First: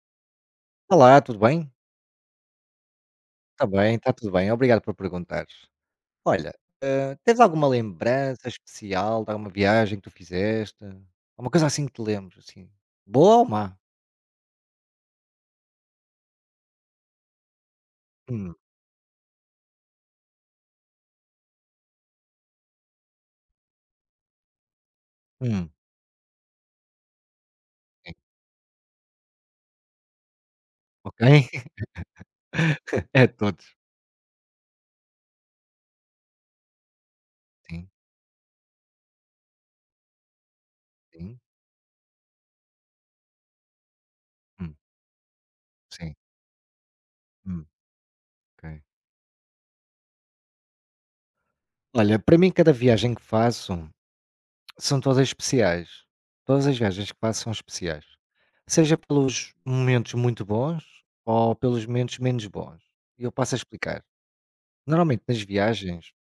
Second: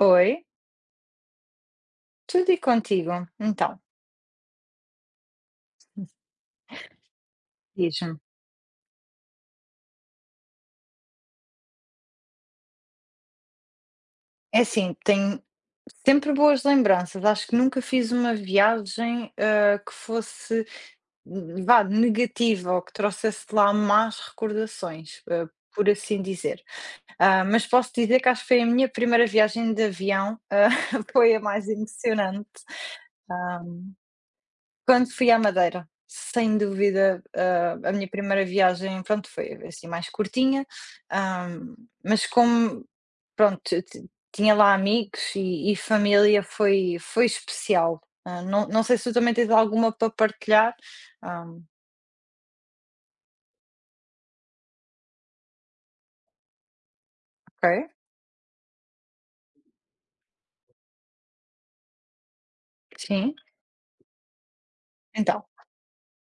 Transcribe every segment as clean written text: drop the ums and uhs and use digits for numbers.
Oi, Olá, tudo bem? tudo e contigo? Está Então, bem, está tudo bem. Obrigado por perguntares. Olha, tens alguma diz-me. lembrança especial de alguma viagem que tu fizeste? Alguma coisa assim que te lembres, assim, boa ou má? É assim, tenho sempre boas lembranças. Acho que nunca fiz uma Hum. viagem, que fosse, vá, negativa ou que trouxesse lá más recordações, Hum. por assim dizer. Mas posso Sim. dizer que acho que foi a minha primeira viagem de avião, Ok. foi a mais emocionante. É de Ah, todos. Quando fui à Madeira, sem dúvida, Sim, a minha primeira viagem, pronto, foi assim mais curtinha, sim. ah, mas como, pronto, ti ti tinha lá Hum. amigos e Sim. família, foi Hum. especial. Não Ok. não sei se tu também tens alguma para partilhar. Ah, Olha, para mim cada viagem que faço são todas especiais. Todas as viagens que faço são ok, especiais. Seja pelos momentos muito bons ou pelos momentos menos bons. E eu sim, passo a explicar. Normalmente nas então. viagens,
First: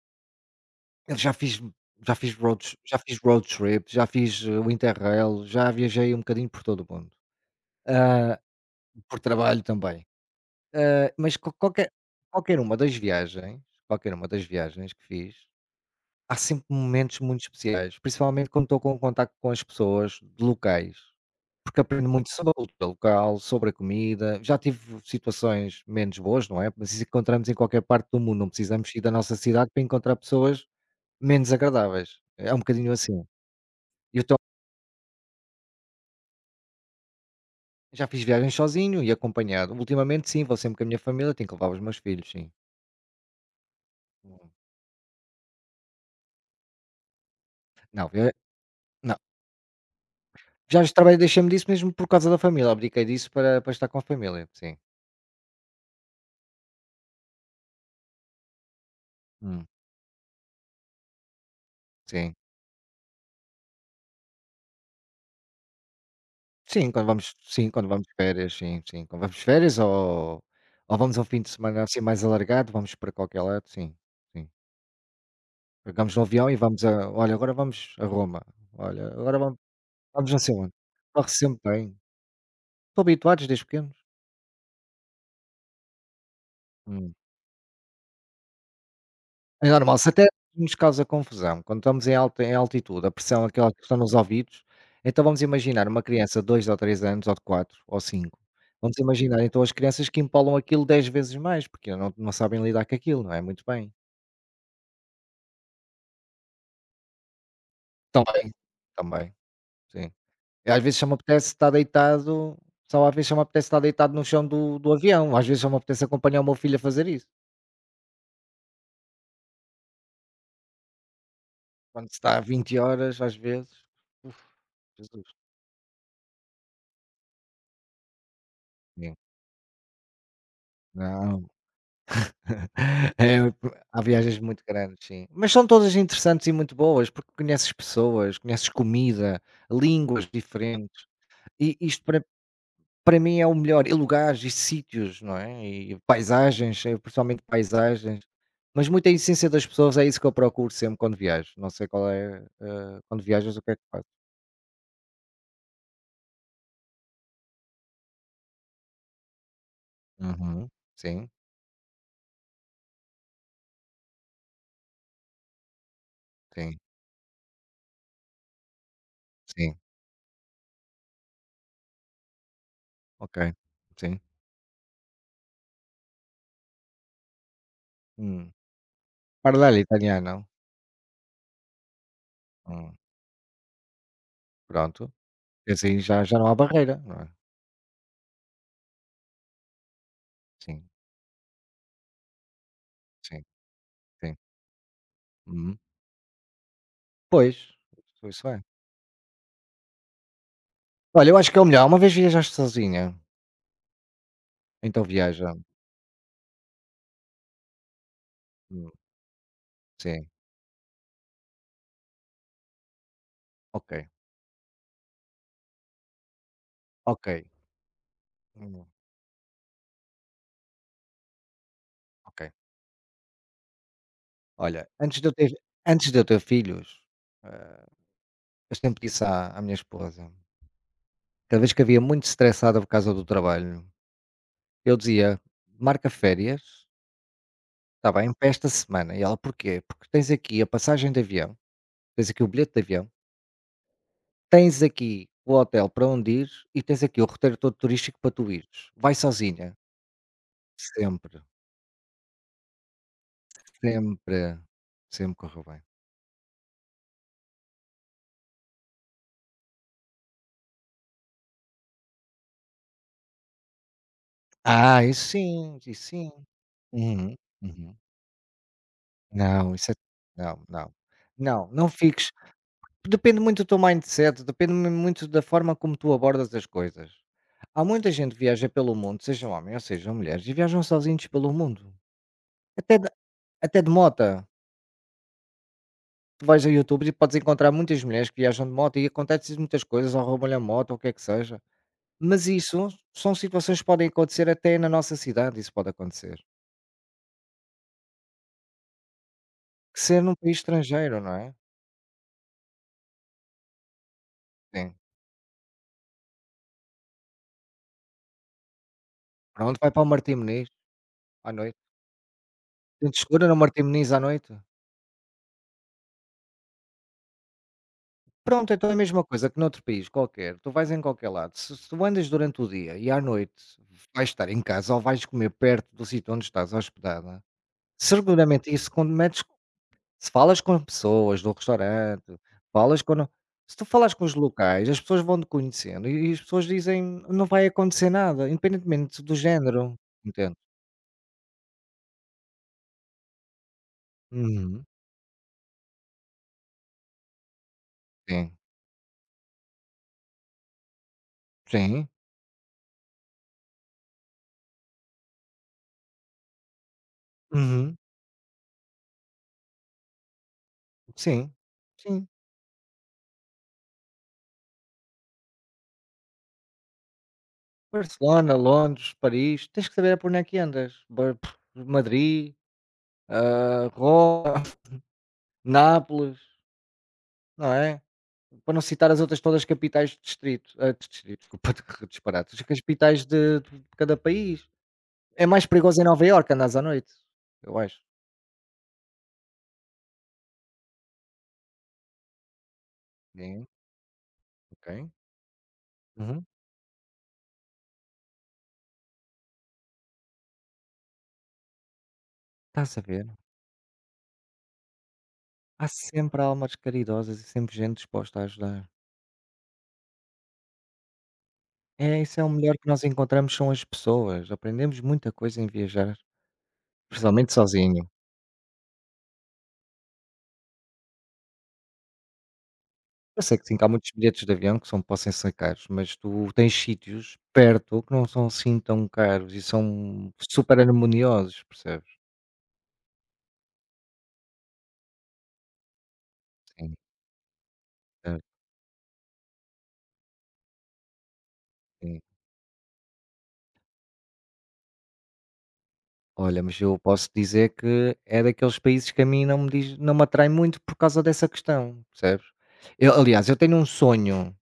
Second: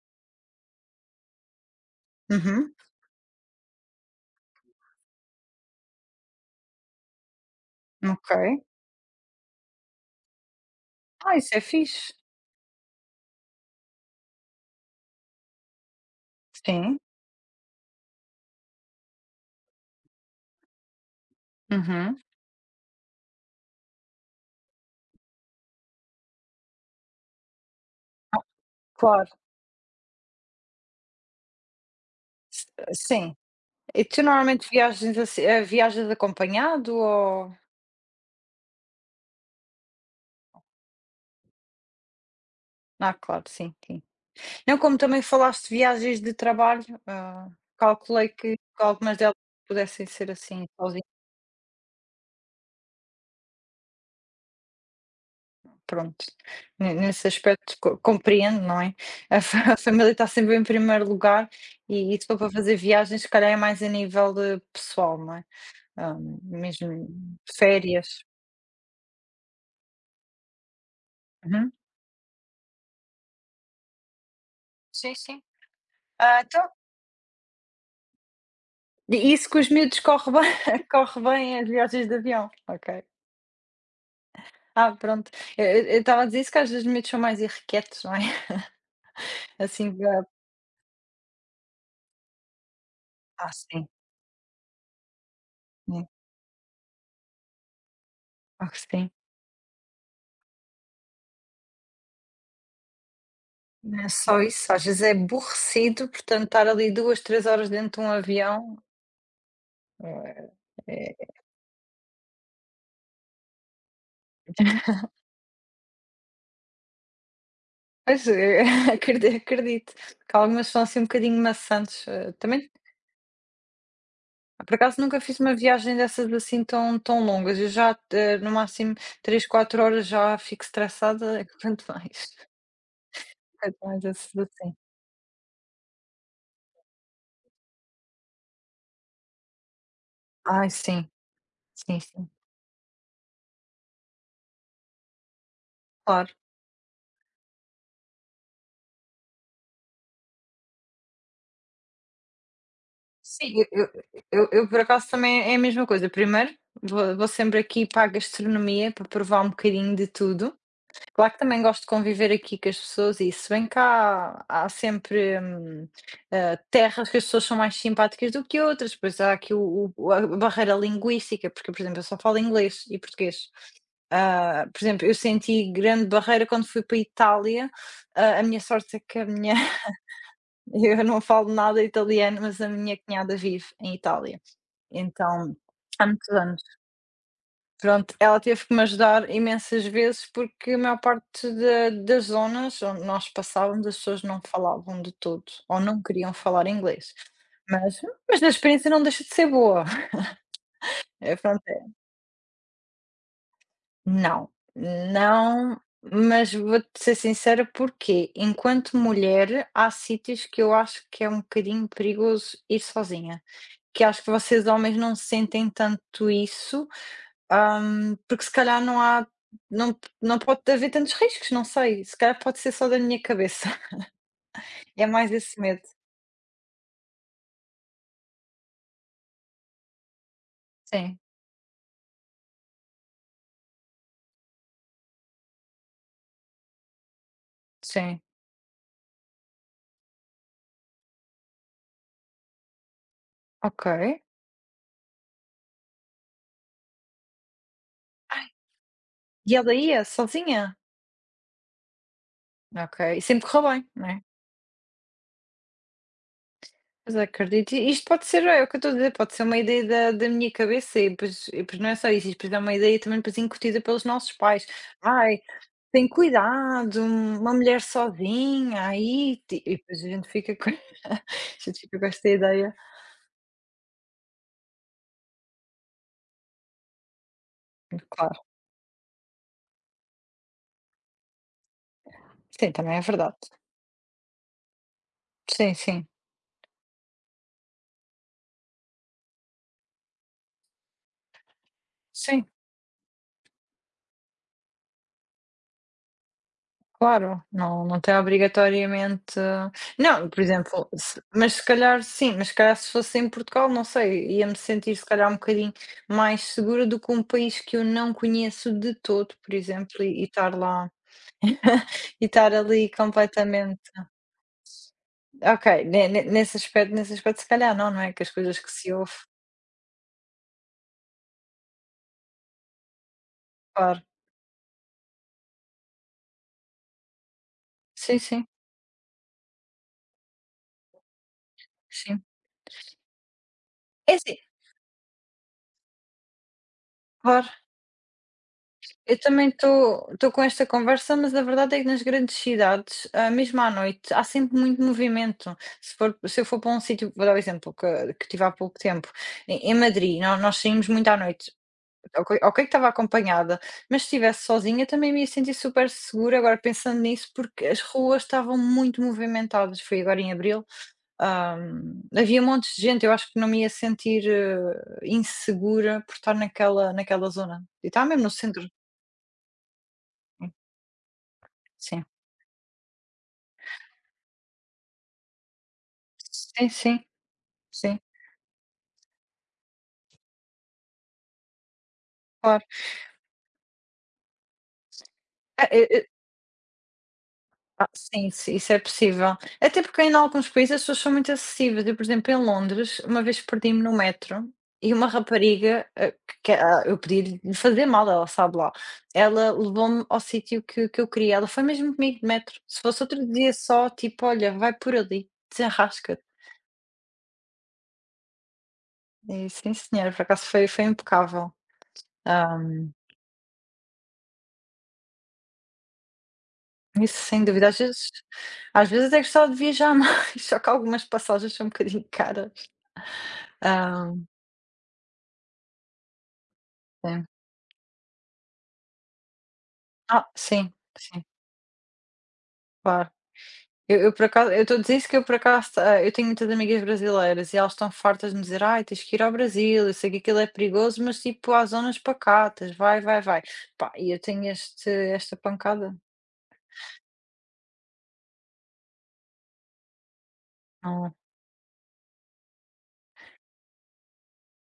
eu Uhum, já fiz road trip, já fiz o Interrail, já viajei um bocadinho por todo o mundo, ok. ah, por trabalho também, mas Ah, isso qual é qualquer fixe. qualquer uma das viagens qualquer uma das viagens que fiz, há sempre Sim, momentos muito especiais, principalmente quando estou com um contacto com as pessoas de locais, porque aprendo uhum, muito sobre a cultura local, sobre a comida, já tive situações menos boas, não é, mas isso encontramos em qualquer parte do mundo, não precisamos ir da claro, nossa cidade para encontrar pessoas menos agradáveis, é um s bocadinho assim. sim. E E tu então, normalmente viagens assim, viajas acompanhado ou já fiz viagens sozinho e acompanhado. Ultimamente sim, vou sempre com a minha família, tenho que levar os meus filhos, sim. ah, claro, sim. Não, como também falaste de viagens de trabalho, Não, calculei via que não, algumas delas pudessem ser assim já de sozinho trabalho deixei-me disso mesmo por causa da família, abdiquei disso para para estar com a família, sim. pronto, ne nesse aspecto co compreendo, não é? A fa Hum. a família está sempre em primeiro lugar e se Sim. for para fazer viagens, se calhar é mais a nível de pessoal, não é? Ah, mesmo Sim, quando vamos de férias. férias, sim, sim. Quando vamos de férias ou vamos a um fim de Uhum. semana assim mais alargado, vamos para qualquer lado, sim, sim. Sim, sim. Pegamos no Ah, avião e então, vamos a olha, agora vamos a Roma, olha, e agora isso vamos com os miúdos vamos corre não sei onde. bem corre Corre bem sempre as bem. viagens de avião? Ok. Estou habituados desde pequenos. Ah, pronto. Eu eu estava a dizer isso que às vezes os miúdos Hum. são mais irrequietos, não é? É Assim normal, se até nos causa confusão, quando estamos em alta em altitude, a pressão ah, aquela que sim, está nos ouvidos, então vamos imaginar uma hum. criança de 2 ou 3 anos, ou de 4 ou 5. Claro que Vamos sim. imaginar então as crianças que empolam aquilo 10 vezes mais, porque não sabem lidar com aquilo, não é? Muito bem. Não é só isso, às vezes é aborrecido, portanto, estar ali 2 3 horas dentro de um Também, avião, também, sim. eh, E às vezes só me apetece estar deitado só às vezes só me apetece estar deitado no chão do avião, às vezes só me apetece acompanhar o meu filho a fazer isso. pois, acredito que algumas são assim um bocadinho maçantes, Quando se está a também 20 horas, às vezes, uf, por acaso nunca Jesus. fiz uma viagem dessas assim tão tão longas, eu já te no máximo Sim. 3 4 horas já fico estressada, Não. É, quanto há mais esses viagens muito assim. grandes, sim. Mas são todas interessantes e muito boas, porque conheces pessoas, conheces comida, línguas Ai diferentes. sim, E sim, isto para, sim, para mim é o melhor. E lugares e sítios, não é? E claro. paisagens, principalmente paisagens. Mas muita essência das pessoas é isso que eu procuro sempre quando viajo. Não sei qual é. Eh, quando Sim, viajas, o eu que é que eu faz? eu eu, por acaso também é a mesma coisa. Primeiro, vou sempre aqui para a gastronomia para provar um bocadinho de tudo. Uhum. Sim, Claro que também gosto de conviver aqui com as pessoas e se bem cá há sempre, sim, terras que as pessoas são mais simpáticas do que outras, depois há aqui sim. O a barreira linguística, porque, por exemplo, eu só falo inglês e português. Ok. Sim. Por exemplo, eu senti grande barreira quando fui para a Itália. A Hum. minha sorte é que a minha Parlar italiano. eu não falo nada italiano, mas a Hum. minha cunhada vive em Itália, Pronto. então Assim há já, muitos já não há anos. barreira, não é? Pronto, ela teve que me ajudar imensas vezes, porque a Sim. maior parte da das zonas onde nós Sim, passávamos, as pessoas sim. não falavam de todo, Uhum. ou não queriam falar inglês. Pois, Mas isso mas isso a é. experiência não deixa de ser boa. Olha, eu É acho que é pronto, o melhor. é Uma vez viajaste sozinha, não, então viaja. não, mas vou-te ser sincera, porque Hum. enquanto mulher, há Sim. sítios que eu acho que é um bocadinho perigoso ir sozinha. Ok. Que acho que vocês homens não sentem tanto isso, Ok. Porque se calhar Hum. não há não pode haver tantos riscos, não sei, se calhar Ok. pode ser só da minha cabeça, Olha, é mais esse medo. antes de eu ter, filhos, eh, eu sempre disse à minha esposa, Sim, cada vez que havia muito estressada por causa do trabalho, eu dizia, marca férias, está sim. bem, para esta semana. E ela, porquê? Porque tens aqui a passagem de avião, tens aqui o bilhete de avião, Ok. tens aqui o hotel para onde ires e tens aqui o roteiro todo turístico para Ai, tu ires. Vai e ela sozinha. ia sozinha? Sempre, Ok, e sempre correu bem, né? sempre, sempre correu bem. Mas acredito, e isto pode ser, é o que eu estou a dizer, pode ser uma ideia da, da minha cabeça e depois não é só isso, isto depois é uma ideia também depois incutida pelos nossos pais. Ah, isso Ai, sim, isso tem sim. cuidado, Uhum. uma mulher Uhum. sozinha, aí, Não, e isso é depois a gente fica não, com, não. a Não, gente não fica com esta fiques. ideia. Depende muito do teu mindset, depende mu muito da forma como tu abordas as coisas. Há muita gente Claro, que viaja pelo mundo, seja homem ou seja mulheres, e viajam sozinhos pelo mundo. sim, também Até é de verdade. até de mota. Sim, sim, Tu vais ao YouTube e podes encontrar muitas mulheres que viajam de moto e acontecem muitas coisas, ou roubam-lhe a moto, ou o que é que seja. sim. Mas isso são situações que podem acontecer até na nossa cidade, isso pode acontecer. Claro, não não tem obrigatoriamente Que ser não, num por país exemplo, estrangeiro, se não é? mas se calhar sim, mas se calhar se fosse em Portugal, não sei, ia-me Sim. sentir se calhar um bocadinho mais segura do que um país que eu não conheço de todo, por Pronto, vai para exemplo, o e Martim estar Moniz lá à noite. e estar ali Gente escura no completamente Martim Moniz à noite. ok, ne ne nesse aspecto se calhar não, não é, que as coisas que Pronto, então é se a ouve, mesma coisa que noutro país qualquer. Tu vais em qualquer lado. Se tu andas durante o dia e à noite claro. vais estar em casa ou vais comer perto do sítio onde estás hospedada, Sim, sim, seguramente isso quando metes. Se falas com as pessoas do sim. restaurante, falas com se tu falas É com os assim, locais, as pessoas vão-te conhecendo e as pessoas dizem: "Não claro. vai acontecer nada", Eu independentemente do também género, estou estou com entendo. esta conversa, mas a verdade é que nas grandes cidades, mesmo à noite, há sempre muito Uhum. movimento. Se for, se eu for para um sítio, vou dar o exemplo que tive há Sim, pouco tempo, em Madrid, nós saímos muito à noite. sim. Ok, ok que estava acompanhada, mas se estivesse sozinha também me ia sentir super segura. Agora pensando nisso, porque as Uhum. ruas estavam muito movimentadas. Foi agora em abril, Sim, ah, sim. havia montes de gente. Eu acho que não me ia sentir insegura por estar naquela zona. E estava mesmo no Barcelona, centro. Londres, Paris, tens que saber por onde é que andas. Ba Sim. Madrid, Roma, Nápoles, Sim, sim, não sim, é? Para não citar as outras todas as capitais de distrito, ah, de distrito, desculpa, que disparate, as claro. capitais de cada país. É É, mais perigoso em Nova Iorque andares à noite, eu ah, acho. sim, se isso é possível. Até porque em alguns países as pessoas são muito acessíveis. Eu, por exemplo, em Londres, uma vez Sim, perdi-me no metro e uma ok. rapariga, Uhum. que eu pedi lhe fazer mal, ela sabe lá, ela levou-me ao sítio que eu queria. Ela foi mesmo comigo de metro. Se Estás a fosse outro ver? dia só, tipo: "Olha, vai por ali, Há desenrasca-te". sempre almas caridosas e sempre gente disposta a ajudar. E sim senhora, por acaso foi impecável. É, isso é o melhor que nós encontramos são as pessoas, aprendemos muita coisa em viajar, Isso sem principalmente dúvida, às sozinho. vezes é gostava de viajar mais, só que algumas passagens são um bocadinho caras. Eu sei que sim, que há muitos Ah, bilhetes de avião que são possam ser caros, mas tu tens é. sítios perto que não são assim tão caros e Ah, são sim, super sim, harmoniosos, percebes? claro. Eu por acaso eu estou a dizer isso que eu por acaso, eu tenho muitas amigas Sim, brasileiras e elas estão fartas de me certo, dizer: "Ai, tens que ir ao Brasil, eu sei que aquilo é perigoso, mas tipo há zonas sim. pacatas, vai, vai, vai". Pá, e eu tenho este esta pancada? Olha, mas eu posso dizer que é daqueles países que a mim não me diz, não me atrai muito por Não. causa dessa questão, percebes? Eu, aliás, eu tenho um sonho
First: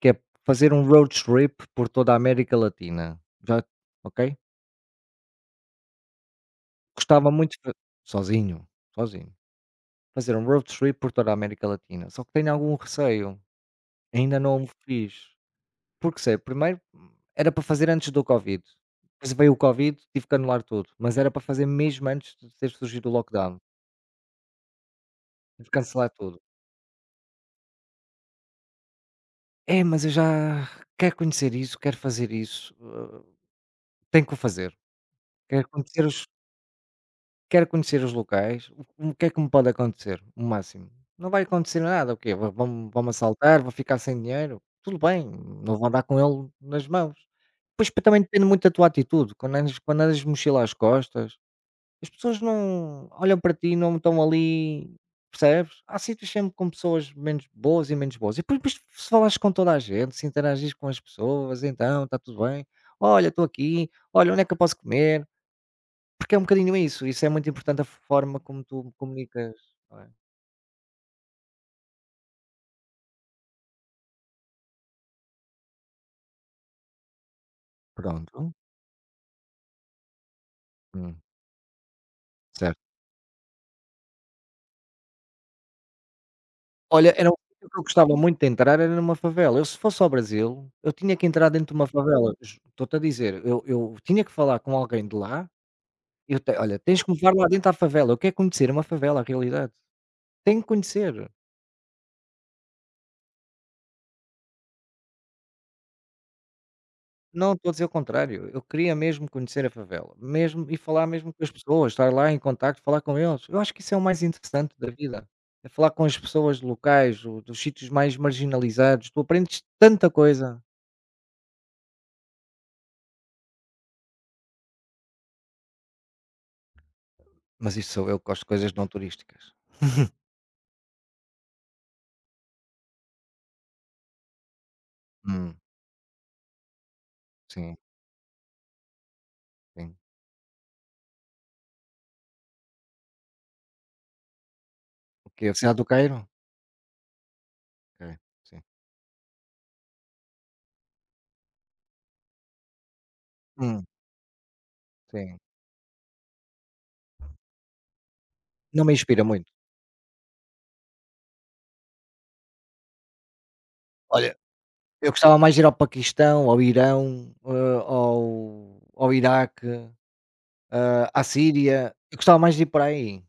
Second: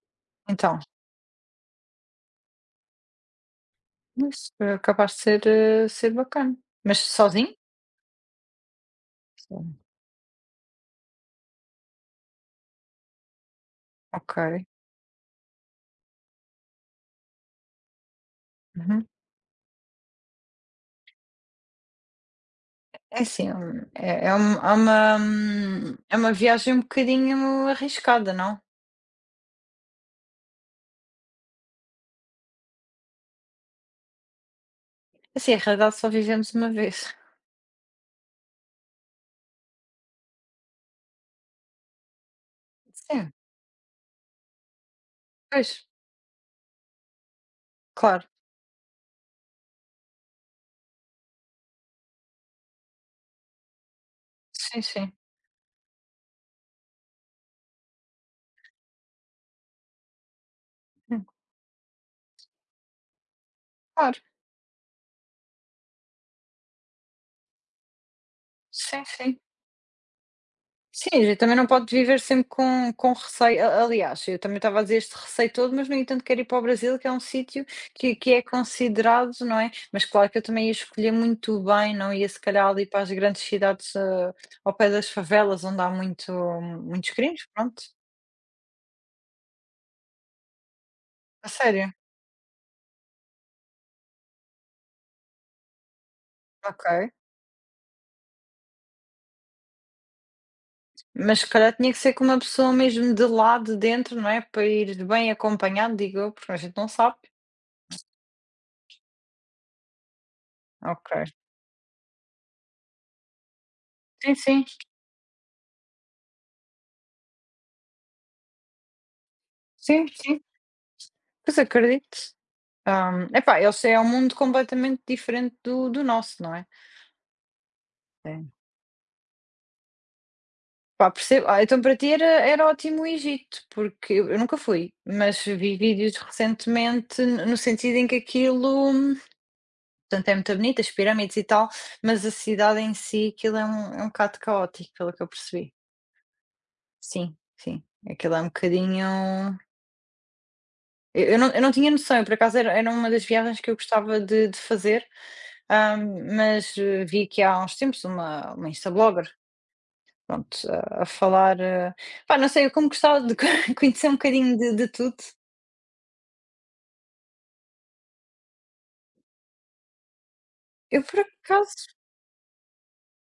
que é fazer Então, um road trip por toda a América Latina. Já, ok? isso, é capaz de ser, ser bacana. Mas Gostava muito sozinho? de sozinho, sozinho. Sim, Fazer um road trip por toda a América Latina. Só que tenho algum receio. Ainda ok. não o fiz. Porque sei, primeiro era para fazer antes do Covid. Uhum. Depois veio o Covid, tive que anular tudo. Mas era para fazer mesmo antes de ter surgido o É assim, lockdown. Um Tive que cancelar é uma tudo. viagem um bocadinho arriscada, não? É, mas eu já quero conhecer isso, quero fazer isso, tenho que o fazer. Assim, a Quero realidade conhecer só os vivemos uma vez. quero conhecer os locais, o que é que me pode acontecer, o máximo? Não vai acontecer nada, o quê? Vão-me Sim, assaltar, vou ficar sem dinheiro, tudo bem, pois, não vou andar com ele nas mãos. Pois também claro. depende muito da tua atitude, quando andas de mochila às costas, as pessoas não olham para ti, não estão Sim, ali, sim. percebes? Há sítios sempre com pessoas menos boas. E depois, se falas com toda a gente, se interagis com as Hum, pessoas, então está tudo bem. Olha, estou aqui, claro. olha, onde é que eu posso comer? Porque é um bocadinho isso, isso é muito importante a forma como tu Sim, sim. comunicas, não é? Sim, a gente também não pode viver sempre com receio. A aliás, eu também estava a dizer este receio todo, mas no entanto quero ir para o Brasil, que é um sítio que é Pronto. considerado, não é? Mas claro que eu também ia escolher Hum. muito bem, não ia se calhar ali Certo. para as grandes cidades, ao pé das favelas onde há muitos Olha, era um crimes, sítio que eu pronto. gostava muito de entrar, era numa favela. Eu, se fosse ao Brasil, eu tinha que entrar A dentro de uma sério. favela. Estou-te a dizer, eu tinha que falar com alguém de lá. Eu te olha, tens que Ok. me levar lá dentro à favela, eu quero conhecer uma favela, a realidade. Tenho que conhecer, Mas se calhar tinha que ser com uma pessoa mesmo de lá de dentro, não é? Para ir bem acompanhado, digo eu, porque a gente não sabe. não estou a dizer o contrário, eu queria mesmo conhecer a favela, mesmo e falar Ok. mesmo com as pessoas, estar lá em contacto, falar com eles. Eu acho que isso é o mais Sim, sim. interessante da vida, é falar com as pessoas locais, o dos sítios mais marginalizados, tu aprendes Sim, tanta sim. coisa. Pois acredito. Epá, eles é um mundo completamente diferente do nosso, não é? Mas isso sou eu que gosto de Sim. coisas não turísticas. Pá, percebo. Ah, então para ti era, era ótimo o Egito, porque eu nunca fui, mas Hum. vi vídeos recentemente no Sim, sentido em que aquilo, sim. portanto, é muito bonito, as pirâmides e tal, mas a cidade em si, aquilo é um bocado caótico, pelo que eu O quê? A percebi. cidade do Cairo? Sim, sim. Ok, Aquilo é um sim. bocadinho eu não tinha noção, eu por acaso era uma das viagens que eu Hum. gostava de fazer, Sim. hã, mas vi que há uns tempos uma Não me inspira Instablogger, muito. pronto, a falar, pá, não sei, eu como gostava de conhecer um Olha, bocadinho de eu tudo, gostava mais de ir ao Paquistão, ao Irão, ao Iraque, eu por à acaso Síria, eu gostava mais de ir por aí,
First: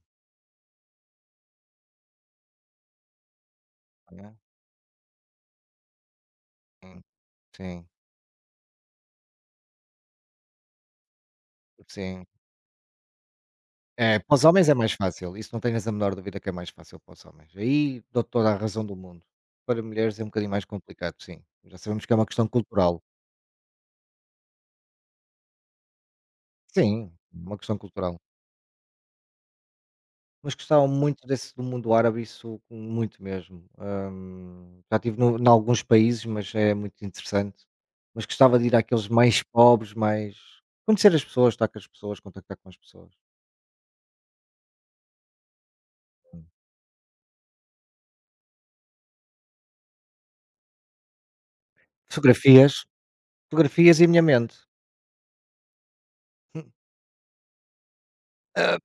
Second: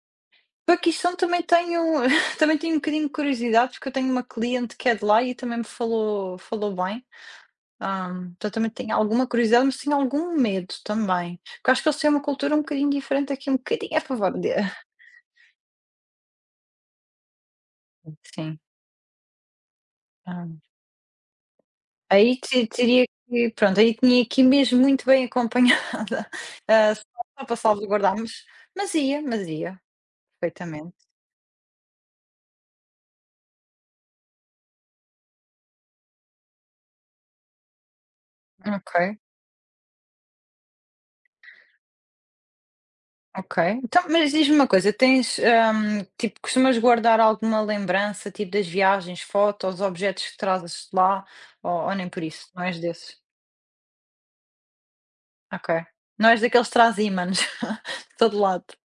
Paquistão também tenho também tenho um bocadinho de curiosidade, porque eu tenho uma né. cliente que é de lá e também me falou falou Sim, bem. sim, Ah, então também tem alguma curiosidade, mas tenho algum medo também, porque acho que eles têm uma sim. cultura um bocadinho diferente aqui, um bocadinho a É, para favor os de homens é mais fácil, isso não tenhas a menor dúvida que é mais fácil para os homens, aí dou-te toda a sim. razão do mundo. Para mulheres é um Ah, bocadinho mais complicado, sim, já sabemos que é uma aí questão te cultural. teria que pronto, aí tinha que ir mesmo muito bem acompanhada, ah, Sim, só uma para questão salvaguardar, cultural. Mas ia, Mas gostava perfeitamente. muito desse do mundo árabe, isso muito mesmo. Hum. Já estive no alguns países, mas é muito interessante. Mas gostava de ir àqueles Ok, mais pobres, mais conhecer as pessoas, estar com as pessoas, contactar com as pessoas. ok. Então, mas diz-me uma coisa, tens, tipo, Hum. costumas guardar alguma lembrança, tipo das viagens, fotos, objetos que trazes de lá, ou nem por isso, não Fotografias, és desses? fotografias e a minha mente. Ok. Não és daqueles Hum, que traz ímãs de todo lado? ah,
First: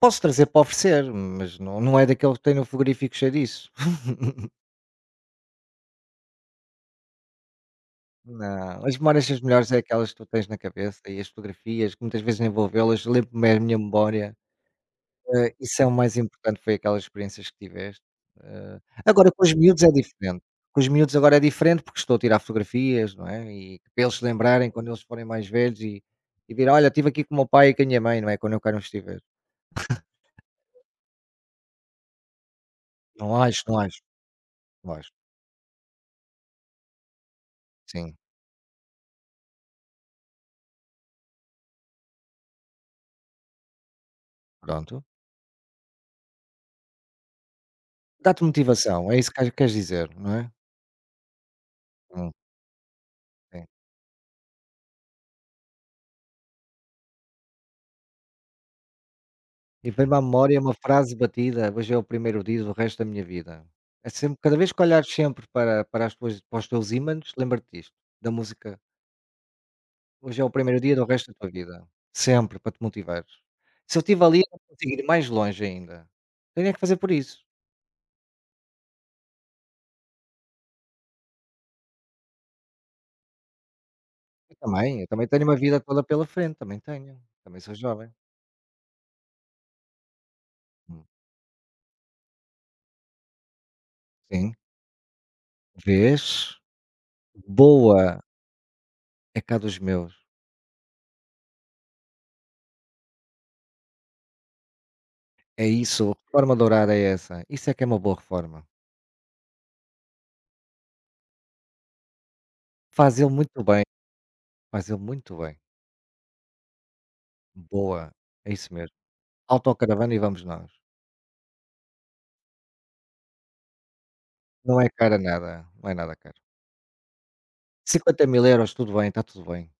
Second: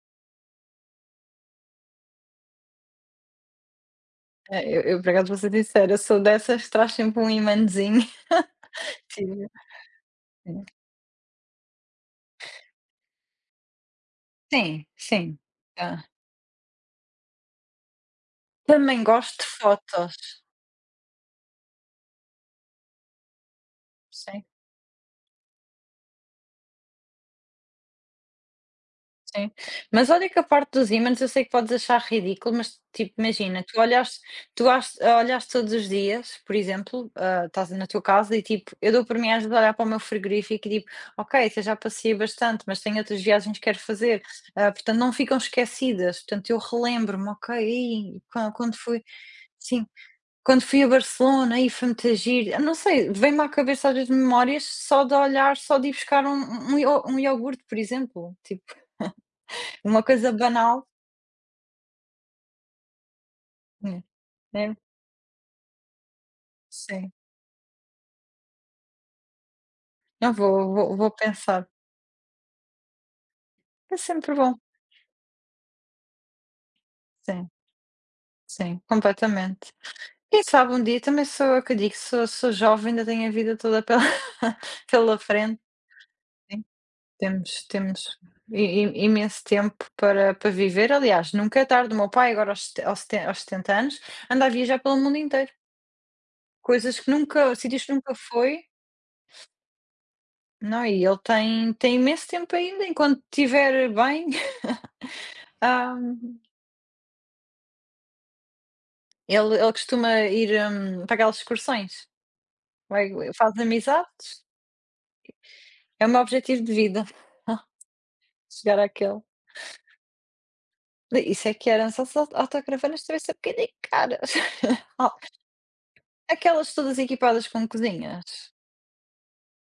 posso trazer para oferecer, mas não, não é daquele que tem no frigorífico cheio disso. É, eu por acaso vou ser sincera, eu sou dessas que traz sempre um ímãzinho. Não, as memórias são as Sim, melhores, é aquelas que tu tens na cabeça e as fotografias, que muitas vezes nem vou vê-las, lembro-me é a minha memória. sim. Sim. Isso é o Hã. mais importante, foi aquelas experiências que tiveste. Eh, Também Agora gosto com de os miúdos é fotos. diferente. Com os miúdos agora é diferente, porque estou a tirar fotografias, não é, e para eles se Sim. lembrarem quando eles forem mais velhos e direm: "Olha, estive aqui com o meu pai e com a minha mãe", não é, quando eu cá não estiver. Sim. Mas olha que a parte dos ímãs eu sei que podes achar ridículo, mas, tipo, Não acho, imagina, não tu acho, olhares tu não has acho. olhas todos os dias, por exemplo, estás na tua Sim, casa e, tipo, eu dou por mim às vezes a olhar para o meu frigorífico e digo: "Ok, esta já passei bastante, mas tenho outras viagens que quero fazer", portanto pronto. não ficam esquecidas, portanto eu relembro-me: "Ok, aí Dá-te quando fui" motivação, é isso que queres sim, dizer, não é? "quando fui a Barcelona, aí foi muito Hum. giro", não sei, vem-me à Sim. cabeça às vezes memórias só de olhar, só de ir buscar um um iogurte, por exemplo, tipo E uma veio-me à coisa memória uma banal, frase batida: "Hoje é o primeiro dia do resto da minha vida". né, É sempre cada vez né, que olhares sempre para as tuas para os teus sim. ímãs, lembra-te disto, da música. Não, Hoje é o primeiro dia do vou resto da tua pensar. vida. Sempre, para te motivar. É Se eu estive sempre ali, eu bom. não consigo ir mais longe ainda. Tenho é que fazer por isso. Sim, sim, completamente. Quem sabe um dia também sou eu que digo, sou jovem, ainda tenho a vida toda pela Eu também, eu pela também tenho uma frente, vida toda pela frente, sim. também tenho. Também sou jovem. Temos i i imenso tempo para viver, Hum. aliás, nunca é tarde. O meu pai agora aos sete aos seten aos 70 anos, anda a Sim. viajar pelo mundo inteiro. Vês? Coisas que nunca sítios que nunca Boa, foi, é cá dos meus. não, é? E ele tem imenso tempo ainda, enquanto estiver bem, É hã isso, a reforma dourada é essa. Isso é que é uma boa reforma. Ele costuma ir, para aquelas excursões, vai Faz ele faz muito bem, amizades, faz ele muito bem. é o meu objetivo de vida, Boa, é isso chegar mesmo. àquele. Autocaravana e vamos nós. Isso é que eram essas autocaravanas devem ser um bocadinho caras. Não é Oh, cara nada, não é nada caro. aquelas todas equipadas com Cinquenta mil cozinhas. euros, tudo bem, está tudo bem.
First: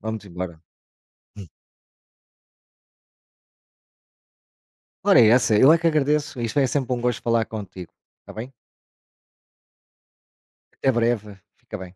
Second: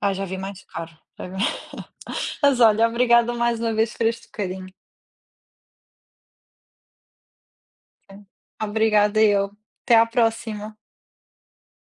Ah, já Vamos vi embora. mais caro, já vi Mas olha, obrigada mais uma vez por este bocadinho. Ora é essa, eu é que agradeço, isto é sempre um gosto falar contigo, está bem? Obrigada eu. Até à próxima. Até breve, fica bem.